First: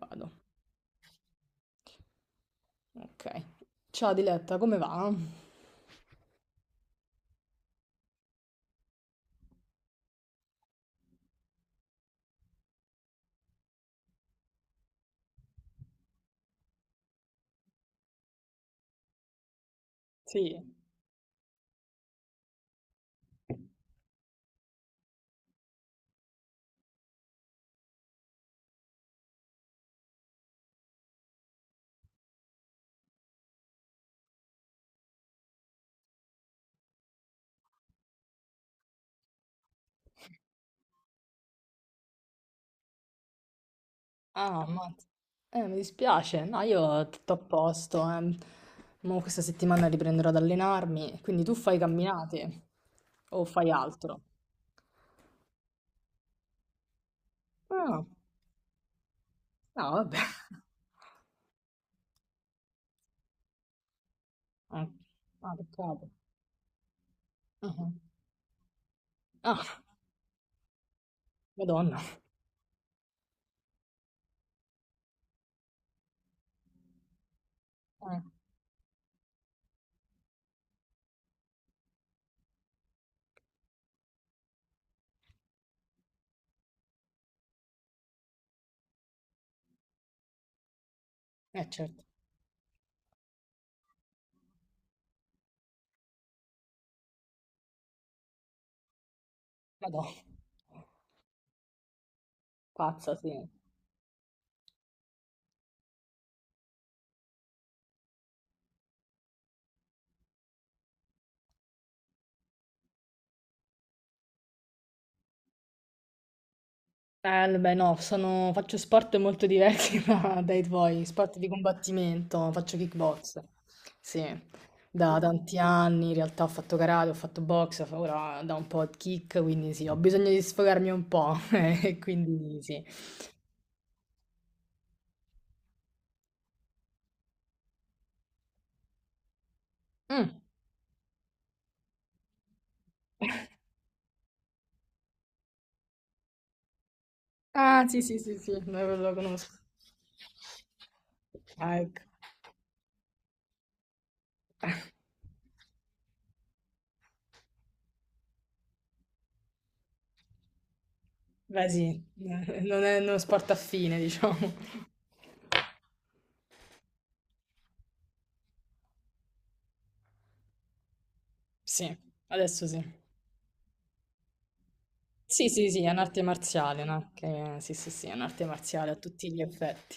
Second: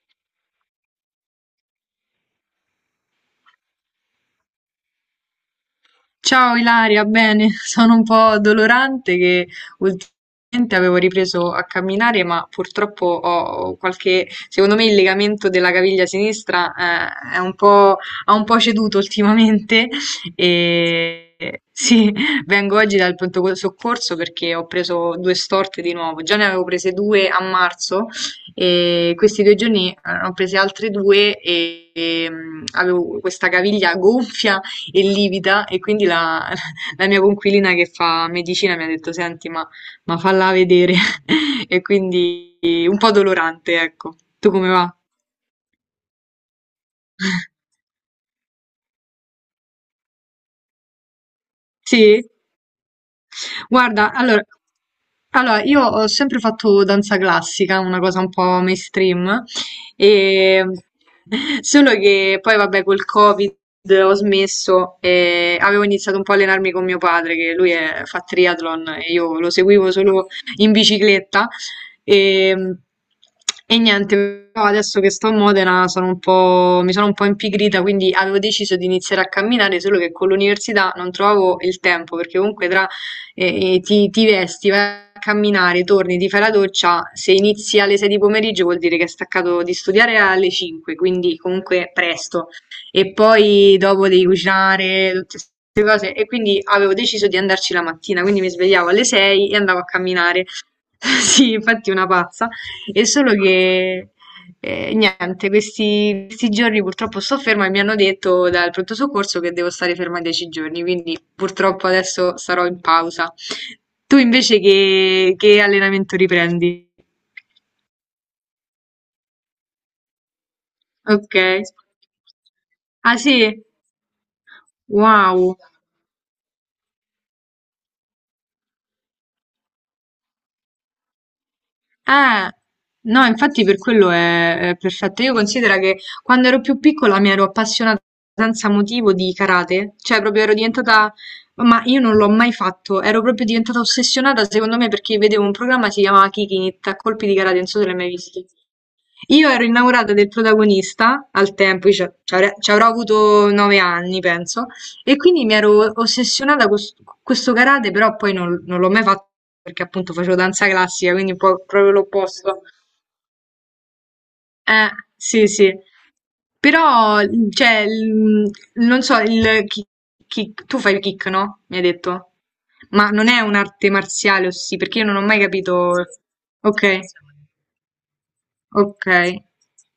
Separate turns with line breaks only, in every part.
Vado, ok. Ciao Diletta, come va?
Ciao Ilaria, bene, sono un po' dolorante che ultimamente avevo ripreso a camminare, ma purtroppo ho qualche, secondo me il legamento della caviglia sinistra è un po', ha un po' ceduto ultimamente
Sì.
e sì, vengo oggi dal pronto soccorso perché ho preso due storte di nuovo, già ne avevo prese due a marzo e questi due giorni ne ho prese altre due e, avevo questa caviglia gonfia e livida e quindi la, la mia coinquilina che fa medicina mi ha detto senti ma, falla vedere. E quindi un po' dolorante ecco. Tu
Ah,
come va?
ammazza. Mi dispiace. No, io tutto a posto, eh. Mo questa settimana riprenderò ad allenarmi, quindi tu fai
Sì?
camminate o fai
Guarda,
altro?
allora, io ho sempre fatto danza classica, una
Ah,
cosa un po' mainstream,
no, vabbè.
e solo che poi vabbè col Covid ho
Ah,
smesso
ah,
e avevo
peccato.
iniziato un po' a allenarmi con mio padre, che lui
Ah, ah.
fa triathlon e io lo
Ah.
seguivo solo in bicicletta
Madonna.
e, e niente, però adesso che sto a Modena sono un po', mi sono un po' impigrita, quindi
Eh,
avevo deciso di iniziare a camminare, solo che con l'università non trovavo il tempo, perché comunque tra ti vesti, vai a camminare, torni, ti fai la doccia, se inizi alle 6 di pomeriggio vuol dire che hai staccato di studiare alle 5, quindi comunque
certo.
presto. E poi dopo devi cucinare, tutte queste cose. E quindi avevo deciso di andarci la mattina, quindi mi svegliavo alle 6 e andavo a
Madonna.
camminare. Sì, infatti una pazza. È
Pazza,
solo
sì.
che e niente, questi giorni purtroppo sto ferma e mi hanno detto dal pronto soccorso che devo stare ferma 10 giorni, quindi purtroppo adesso sarò in pausa. Tu invece che allenamento riprendi?
Beh, no, faccio sport molto diversi dai tuoi,
Ok.
sport di combattimento, faccio
Ah sì?
kickbox, sì, da
Wow.
tanti anni, in realtà ho fatto karate, ho fatto box, ora da un po' di kick, quindi sì, ho bisogno di sfogarmi un po', e
Eh,
quindi sì.
no, infatti per quello è perfetto. Io considero che quando ero più piccola mi ero appassionata senza motivo di karate, cioè
Mm.
proprio ero diventata, ma io non l'ho mai fatto, ero proprio diventata ossessionata secondo me perché vedevo un programma che si chiamava Kick It, a colpi di karate, non so
Ah,
se l'hai
sì,
mai
sì, sì,
visto.
sì, lo
Io
conosco.
ero innamorata del protagonista al
Ah,
tempo, io
ecco.
ci avrò avuto 9 anni, penso, e quindi mi ero ossessionata con questo karate, però poi non l'ho mai fatto perché appunto facevo danza classica, quindi un po'
Beh, sì,
proprio l'opposto.
non è uno sport affine, diciamo.
Eh, sì, sì. Però, cioè, non so, tu fai il kick, no? Mi hai
Sì,
detto.
adesso sì.
Ma non è un'arte marziale, o sì, perché io non ho mai
Sì, sì, sì, è
capito.
un'arte marziale,
Ok,
no? Che- sì, sì, sì, è un'arte marziale a
ok.
tutti gli effetti.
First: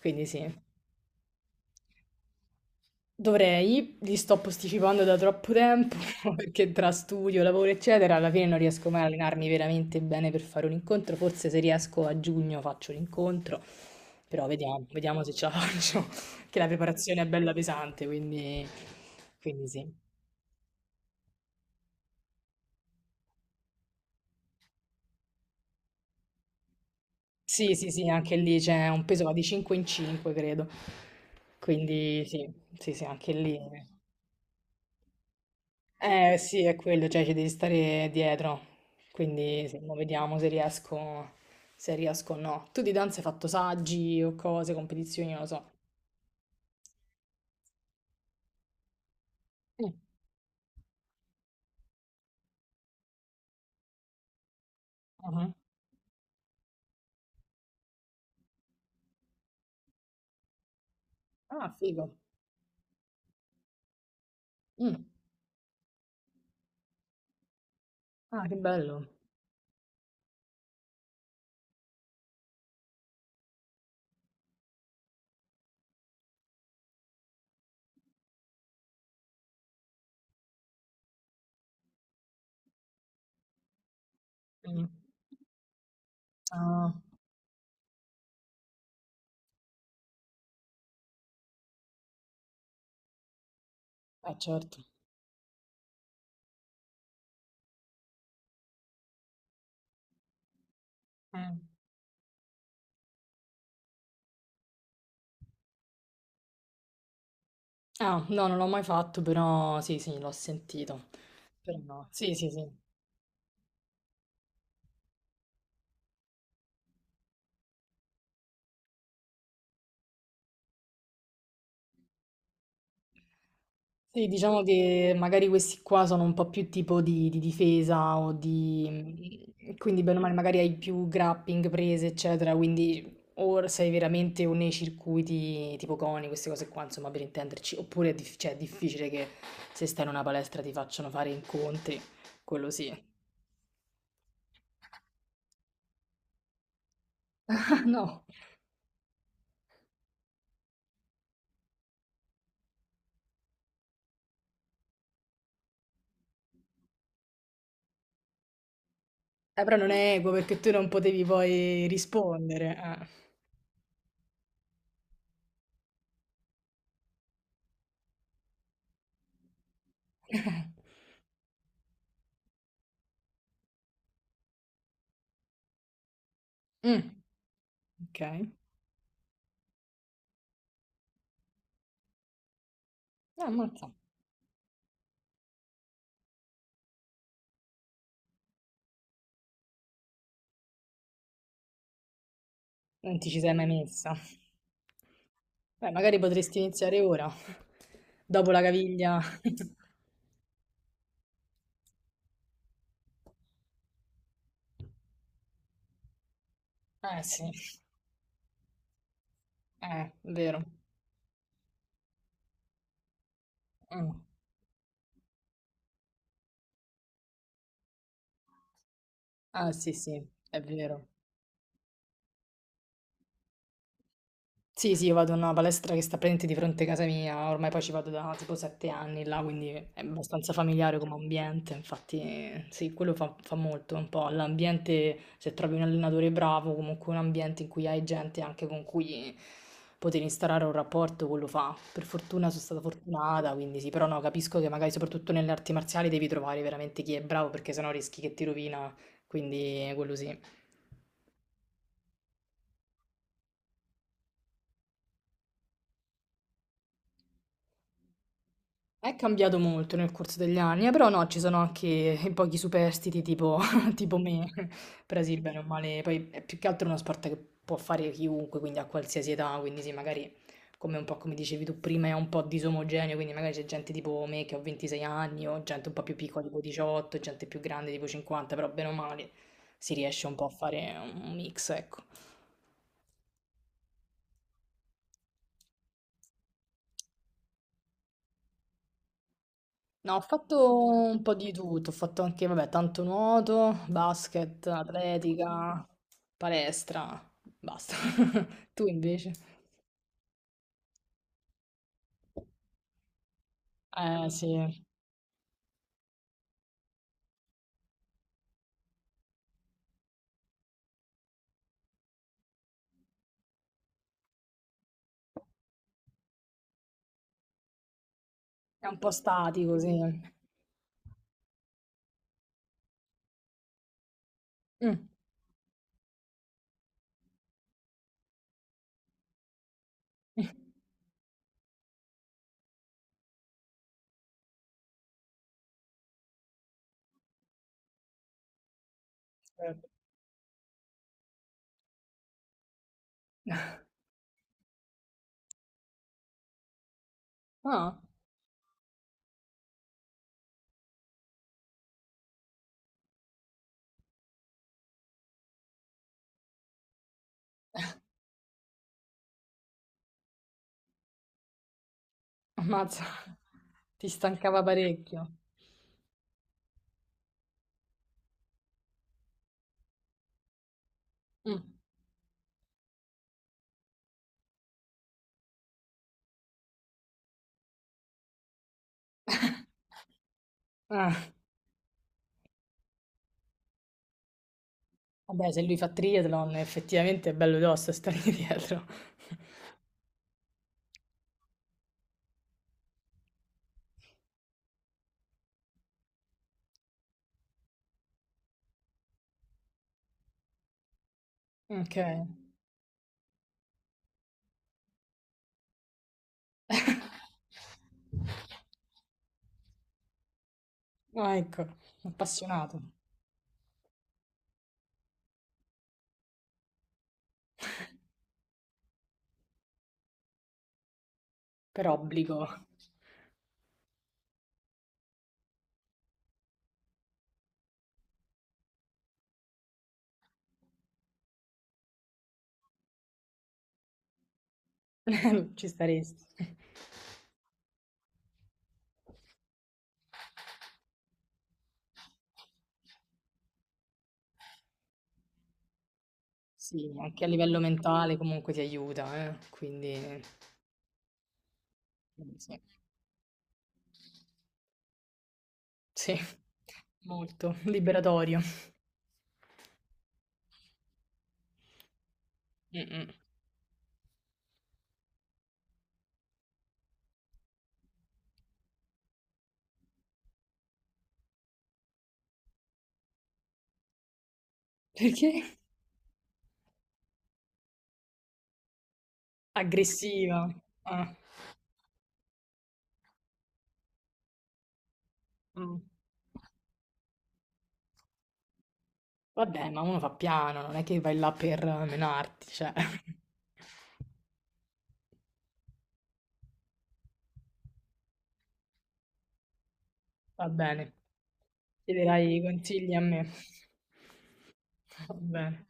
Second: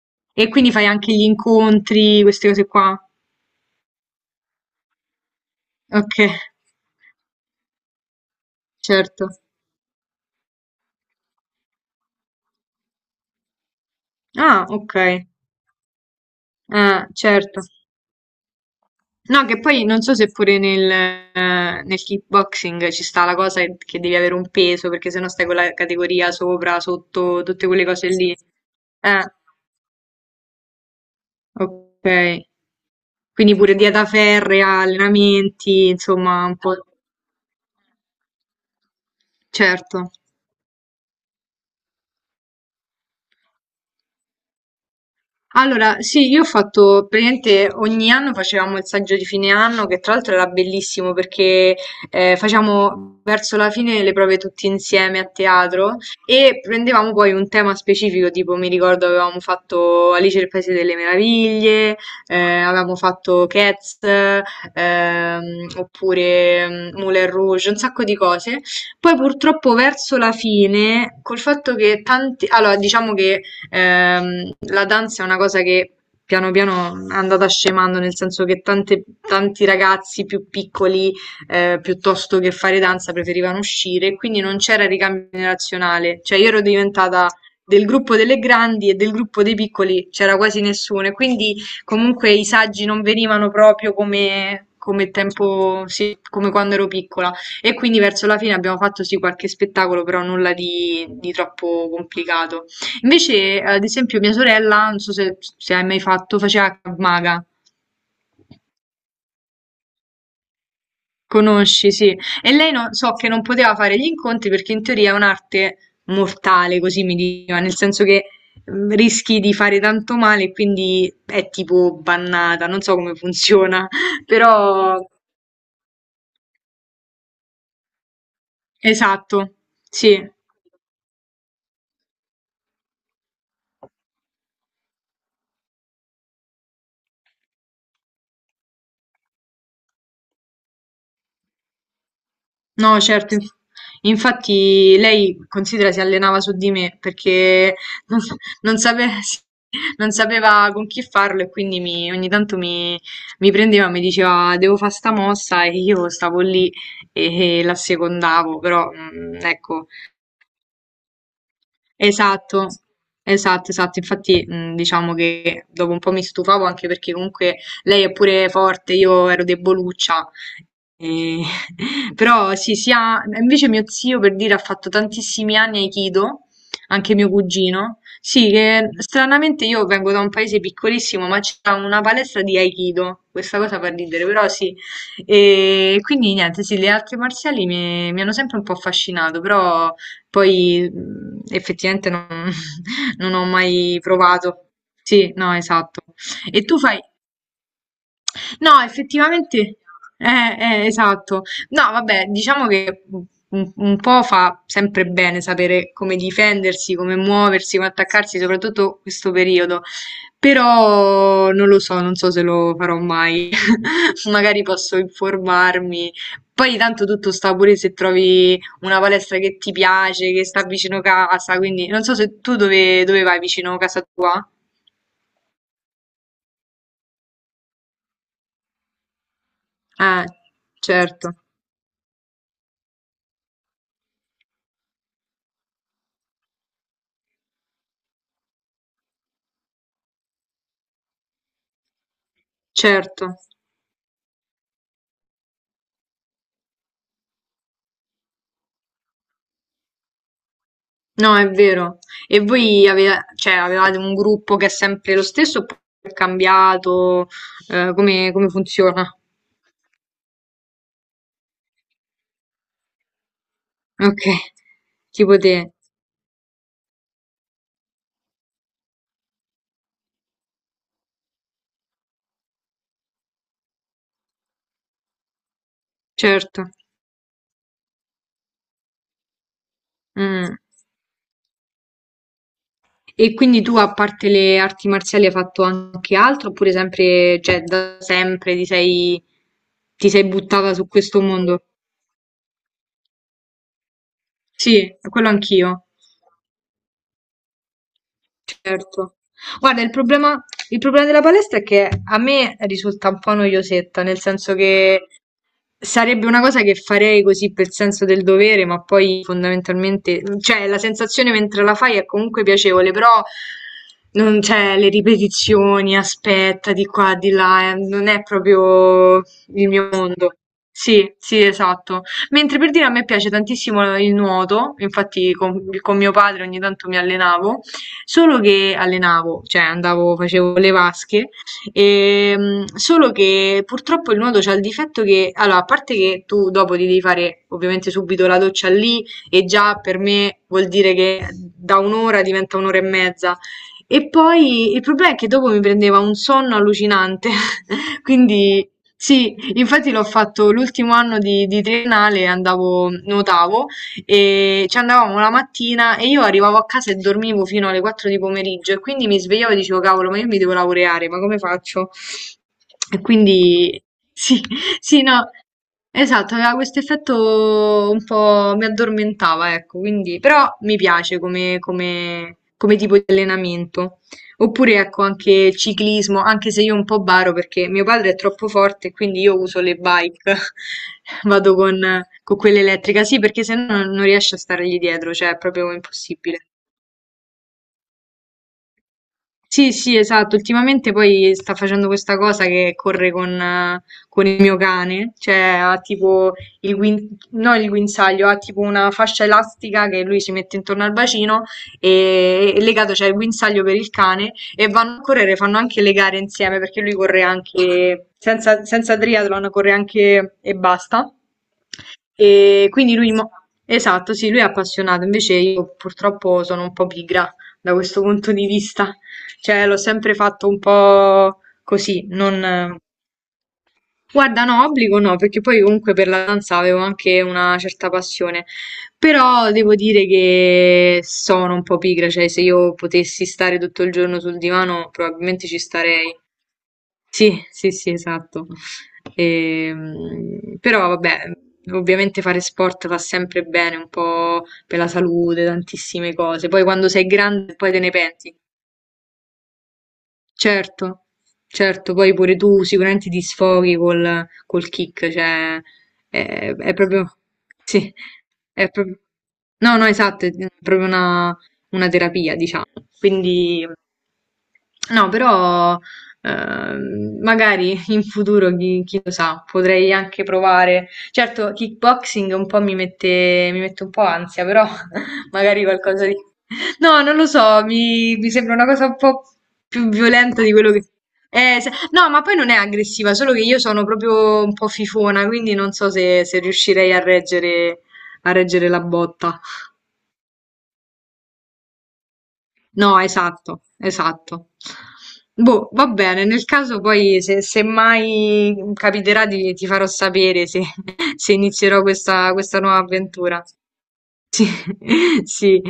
Quindi sì,
E quindi fai anche gli incontri, queste cose qua.
dovrei, li sto posticipando da troppo tempo
Ok,
perché tra studio, lavoro, eccetera, alla fine non riesco mai a
certo.
allenarmi veramente bene per fare un incontro. Forse se riesco a giugno faccio l'incontro, però
Ah,
vediamo,
ok.
vediamo se ce la faccio, che la
Ah,
preparazione è bella
certo.
pesante, quindi,
No, che
quindi
poi
sì.
non so se pure nel kickboxing ci sta la cosa che devi avere un peso, perché sennò stai con la categoria sopra, sotto, tutte
Sì,
quelle
sì,
cose
sì,
lì.
anche lì c'è un peso va
Eh,
di 5 in 5, credo.
ok.
Quindi sì, sì, sì, anche
Quindi
lì.
pure dieta ferrea, allenamenti,
Eh
insomma, un
sì,
po'.
è quello, cioè ci devi stare dietro, quindi mo
Certo.
vediamo se riesco, se riesco o no. Tu di danza hai fatto saggi o cose, competizioni, non lo so.
Allora, sì, io ho fatto praticamente ogni anno facevamo il saggio di fine anno,
Mm.
che tra l'altro era bellissimo perché facevamo verso la fine le prove tutti insieme a
Ah.
teatro e prendevamo poi un tema specifico, tipo mi ricordo avevamo fatto Alice nel Paese delle
Ah,
Meraviglie,
figo.
avevamo fatto Cats,
Mm.
ehm, oppure Moulin Rouge, un sacco di
Ah, che
cose.
bello.
Poi purtroppo verso la fine, col fatto che tanti, allora diciamo che ehm, la danza è una cosa che piano piano è andata scemando, nel senso che tanti ragazzi più piccoli, piuttosto che fare danza, preferivano uscire, e quindi non
Mm.
c'era ricambio generazionale. Cioè io ero
Ah,
diventata del gruppo delle grandi e del gruppo dei piccoli c'era quasi nessuno, e quindi comunque i saggi non venivano proprio come.
certo.
Come tempo, sì, come quando ero piccola. E quindi verso la fine abbiamo fatto sì qualche spettacolo, però nulla di
Mm.
troppo complicato. Invece, ad esempio, mia sorella, non so se hai mai fatto, faceva Krav Maga.
Ah, no, non l'ho mai fatto, però sì, sì, l'ho sentito. Però
Conosci,
no.
sì.
Sì, sì,
E
sì.
lei non, so che non poteva fare gli incontri perché in teoria è un'arte mortale, così mi diceva, nel senso che rischi di fare tanto male e quindi è tipo bannata, non so come funziona,
Sì, diciamo
però
che magari questi qua sono un po' più tipo di difesa o di...
esatto,
quindi
sì.
bene o male magari hai più grappling prese, eccetera, quindi o sei veramente o nei circuiti tipo coni, queste cose qua, insomma, per intenderci, oppure è, cioè, è difficile che se stai in una palestra ti facciano fare incontri, quello sì.
No, certo, infatti lei considera si allenava su di me perché non,
No.
non sape- non sapeva con chi farlo e quindi ogni tanto mi prendeva e mi diceva devo fare sta mossa e io stavo lì e la secondavo, però
Però
ecco.
non è equo perché tu non potevi poi
Esatto,
rispondere. Eh.
esatto, esatto. Infatti, diciamo che dopo un po' mi stufavo anche perché comunque lei è pure forte, io ero deboluccia. E- Però sì, invece mio zio per dire ha fatto tantissimi anni Aikido,
Mm,
anche mio cugino.
ok, ah,
Sì, che stranamente io vengo da un paese piccolissimo, ma c'è una palestra di Aikido. Questa cosa
ammazza,
fa ridere, però sì. E quindi niente, sì, le arti marziali mi hanno sempre un po' affascinato, però. Poi, effettivamente non
non ti
non
ci
ho
sei mai
mai
messa.
provato. Sì, no,
Beh,
esatto.
magari potresti
E tu fai
iniziare ora, dopo la
no,
caviglia.
effettivamente esatto. No, vabbè, diciamo che u un po' fa sempre bene sapere come difendersi, come
Eh sì,
muoversi, come attaccarsi, soprattutto questo periodo.
vero.
Però non lo so, non so se lo farò mai.
Mm.
Magari posso informarmi. Poi tanto tutto sta pure se trovi una palestra che ti
Ah sì, sì,
piace, che
è
sta vicino
vero.
casa, quindi non so se tu dove vai vicino casa tua?
Sì, sì, io vado in una palestra che sta praticamente di fronte a casa mia, ormai poi ci vado da tipo 7 anni là, quindi è
Eh,
abbastanza familiare come
certo,
ambiente, infatti sì, quello fa molto un po', l'ambiente, se trovi un allenatore bravo, comunque un ambiente in cui hai gente anche con cui poter instaurare un rapporto, quello fa. Per fortuna sono stata
certo.
fortunata, quindi sì, però no, capisco che magari soprattutto nelle arti marziali devi trovare veramente chi è bravo, perché sennò rischi che ti rovina, quindi quello sì.
No, è vero. E voi cioè, avevate un gruppo che è sempre lo stesso oppure è cambiato? Come funziona?
È cambiato molto nel corso degli anni, però no, ci sono anche i pochi superstiti tipo, tipo
Ok,
me, però
tipo
sì,
te,
bene o male, poi è più che altro uno sport che può fare chiunque, quindi a qualsiasi età, quindi sì, magari come un po' come dicevi tu prima è un po' disomogeneo, quindi magari c'è gente tipo me che ho 26 anni o gente un po' più piccola tipo
certo.
18, gente più grande tipo 50, però bene o male si riesce un po' a
Mm.
fare un mix, ecco.
E quindi tu, a parte le arti marziali, hai fatto anche altro? Oppure sempre, cioè, da sempre ti
No, ho
sei buttata
fatto
su
un
questo
po' di
mondo?
tutto, ho fatto anche, vabbè, tanto nuoto, basket,
Sì, quello
atletica,
anch'io.
palestra, basta. Tu
Certo.
invece?
Guarda, il problema della palestra è che a me risulta un po' noiosetta, nel
Eh
senso
sì,
che sarebbe una cosa che farei così per senso del dovere, ma poi fondamentalmente, cioè la sensazione mentre la fai è comunque piacevole, però non c'è le ripetizioni, aspetta di qua, di là, non è
è un po'
proprio il
statico,
mio
sì.
mondo. Sì, sì, esatto. Mentre per dire a me piace tantissimo il nuoto,
Mm.
infatti con mio padre ogni tanto mi allenavo. Solo che allenavo, cioè andavo, facevo le vasche, solo che purtroppo il nuoto c'ha il difetto che, allora, a parte che tu dopo ti devi fare ovviamente subito la doccia lì e già
Certo.
per me vuol dire che da un'ora diventa un'ora e mezza. E poi il problema è che dopo mi prendeva un sonno allucinante,
Ah,
quindi sì, infatti l'ho fatto l'ultimo anno di triennale, andavo, nuotavo e ci andavamo la mattina e io arrivavo a casa e dormivo fino alle 4 di pomeriggio e quindi mi svegliavo e dicevo, cavolo, ma io mi devo laureare, ma come faccio? E
ammazza,
quindi
ti
sì,
stancava
sì, no,
parecchio.
esatto, aveva questo effetto un po' mi addormentava, ecco, quindi però mi piace
Mm.
come tipo di allenamento. Oppure ecco anche ciclismo, anche se io un po' baro perché mio padre è troppo forte, quindi io uso le bike,
Ah,
vado con quella elettrica, sì, perché se no non riesce a stargli dietro, cioè è
vabbè, se
proprio
lui fa
impossibile.
triathlon, effettivamente è bello tosto stare dietro.
Sì, sì, esatto. Ultimamente poi sta facendo questa cosa che corre con il mio cane, cioè ha tipo no, il guinzaglio, ha tipo una fascia elastica che lui si mette intorno al bacino
Ok.
e legato c'è il guinzaglio per il cane e vanno a correre, fanno anche le gare insieme perché lui corre anche senza triathlon, corre anche e basta.
Ah, ecco,
E
appassionato.
quindi lui, esatto, sì, lui è appassionato, invece io purtroppo sono un po' pigra da questo punto di vista. Cioè, l'ho sempre fatto un po'
Per
così,
obbligo.
non. Guarda, no, obbligo no, perché poi comunque per la danza avevo anche una certa passione, però devo dire che sono un po' pigra, cioè se io potessi stare tutto il giorno sul divano probabilmente ci
Ci
starei.
staresti.
Sì, sì, sì, esatto. Però vabbè, ovviamente fare sport fa sempre bene, un po' per la salute, tantissime cose, poi quando
Sì,
sei
anche a
grande
livello
poi te ne
mentale
penti.
comunque ti aiuta, quindi
Certo, certo, poi pure
quindi sì.
tu sicuramente ti sfoghi col kick, cioè
Sì,
è proprio,
molto
sì,
liberatorio.
è proprio, no, no, esatto, è proprio una terapia, diciamo.
Mh-mh.
Quindi, no, però magari in futuro, chi lo sa, potrei anche provare. Certo, kickboxing un po' mi mette un po' ansia, però
Perché?
magari qualcosa di. No, non lo so, mi sembra una cosa un po' più violenta
Aggressiva.
di quello che.
Ah,
No, ma poi non è aggressiva, solo che io sono proprio un po' fifona, quindi non
mh.
so se riuscirei a reggere la botta.
Vabbè, ma uno fa piano, non è che vai là per menarti, cioè.
No, esatto, esatto. Boh, va bene, nel caso poi se mai capiterà ti farò
Va
sapere se,
bene.
se inizierò
Chiederai i
questa nuova
consigli a me.
avventura. Sì,
Va
sì,
bene.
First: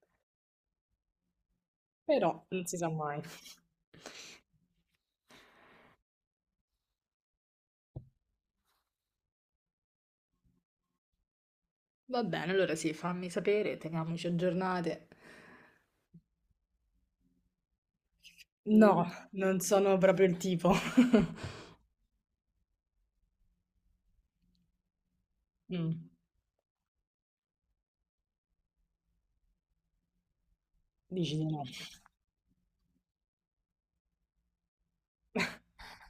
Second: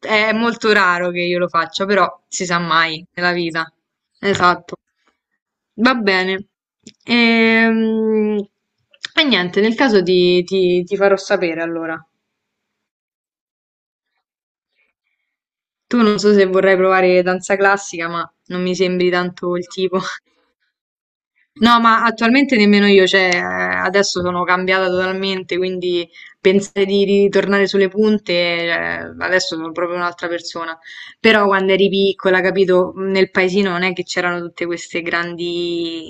è molto raro che io lo faccia, però
Però
si sa
non si sa
mai
mai.
nella vita. Esatto. Va bene. Ehm, E, niente, nel caso ti farò sapere allora.
Va bene, allora sì, fammi sapere, teniamoci aggiornate.
Tu non so se vorrai provare danza classica, ma non mi
No,
sembri tanto
Non
il
sono
tipo.
proprio il tipo.
No, ma attualmente nemmeno io, cioè adesso sono cambiata totalmente, quindi
Mm,
pensare di ritornare sulle punte, adesso sono proprio un'altra persona.
dici di
Però
no.
quando eri piccola, capito, nel paesino non è che c'erano tutte queste grandi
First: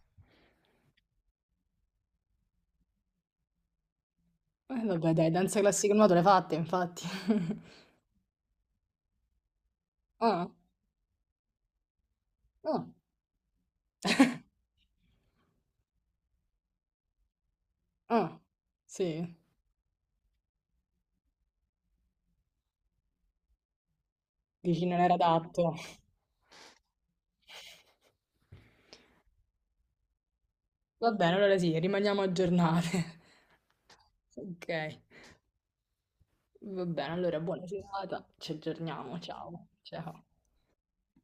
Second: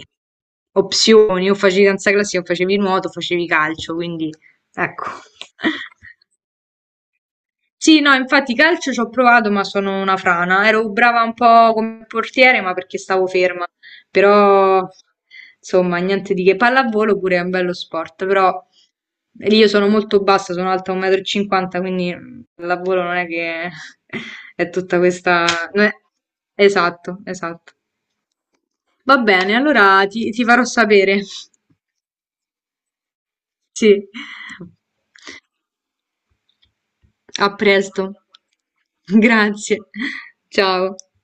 opzioni, o facevi danza classica, o facevi nuoto, o facevi calcio, quindi ecco.
Vabbè, dai, danza classica e nuoto le fatte, infatti.
Sì, no, infatti calcio ci ho provato, ma sono una
Ah,
frana. Ero brava un po' come portiere, ma
ah,
perché stavo ferma. Però, insomma, niente di che. Pallavolo pure è un bello sport,
ah,
però
sì.
lì io sono molto bassa, sono alta 1,50 m, quindi pallavolo non è che è
Dici
tutta
non era
questa.
adatto.
Non Esatto, esatto. Va bene, allora ti farò
Va
sapere.
bene, allora sì, rimaniamo aggiornate.
Sì.
Ok, va bene, allora
A
buona
presto.
serata, ci aggiorniamo, ciao,
Grazie.
ciao.
Ciao.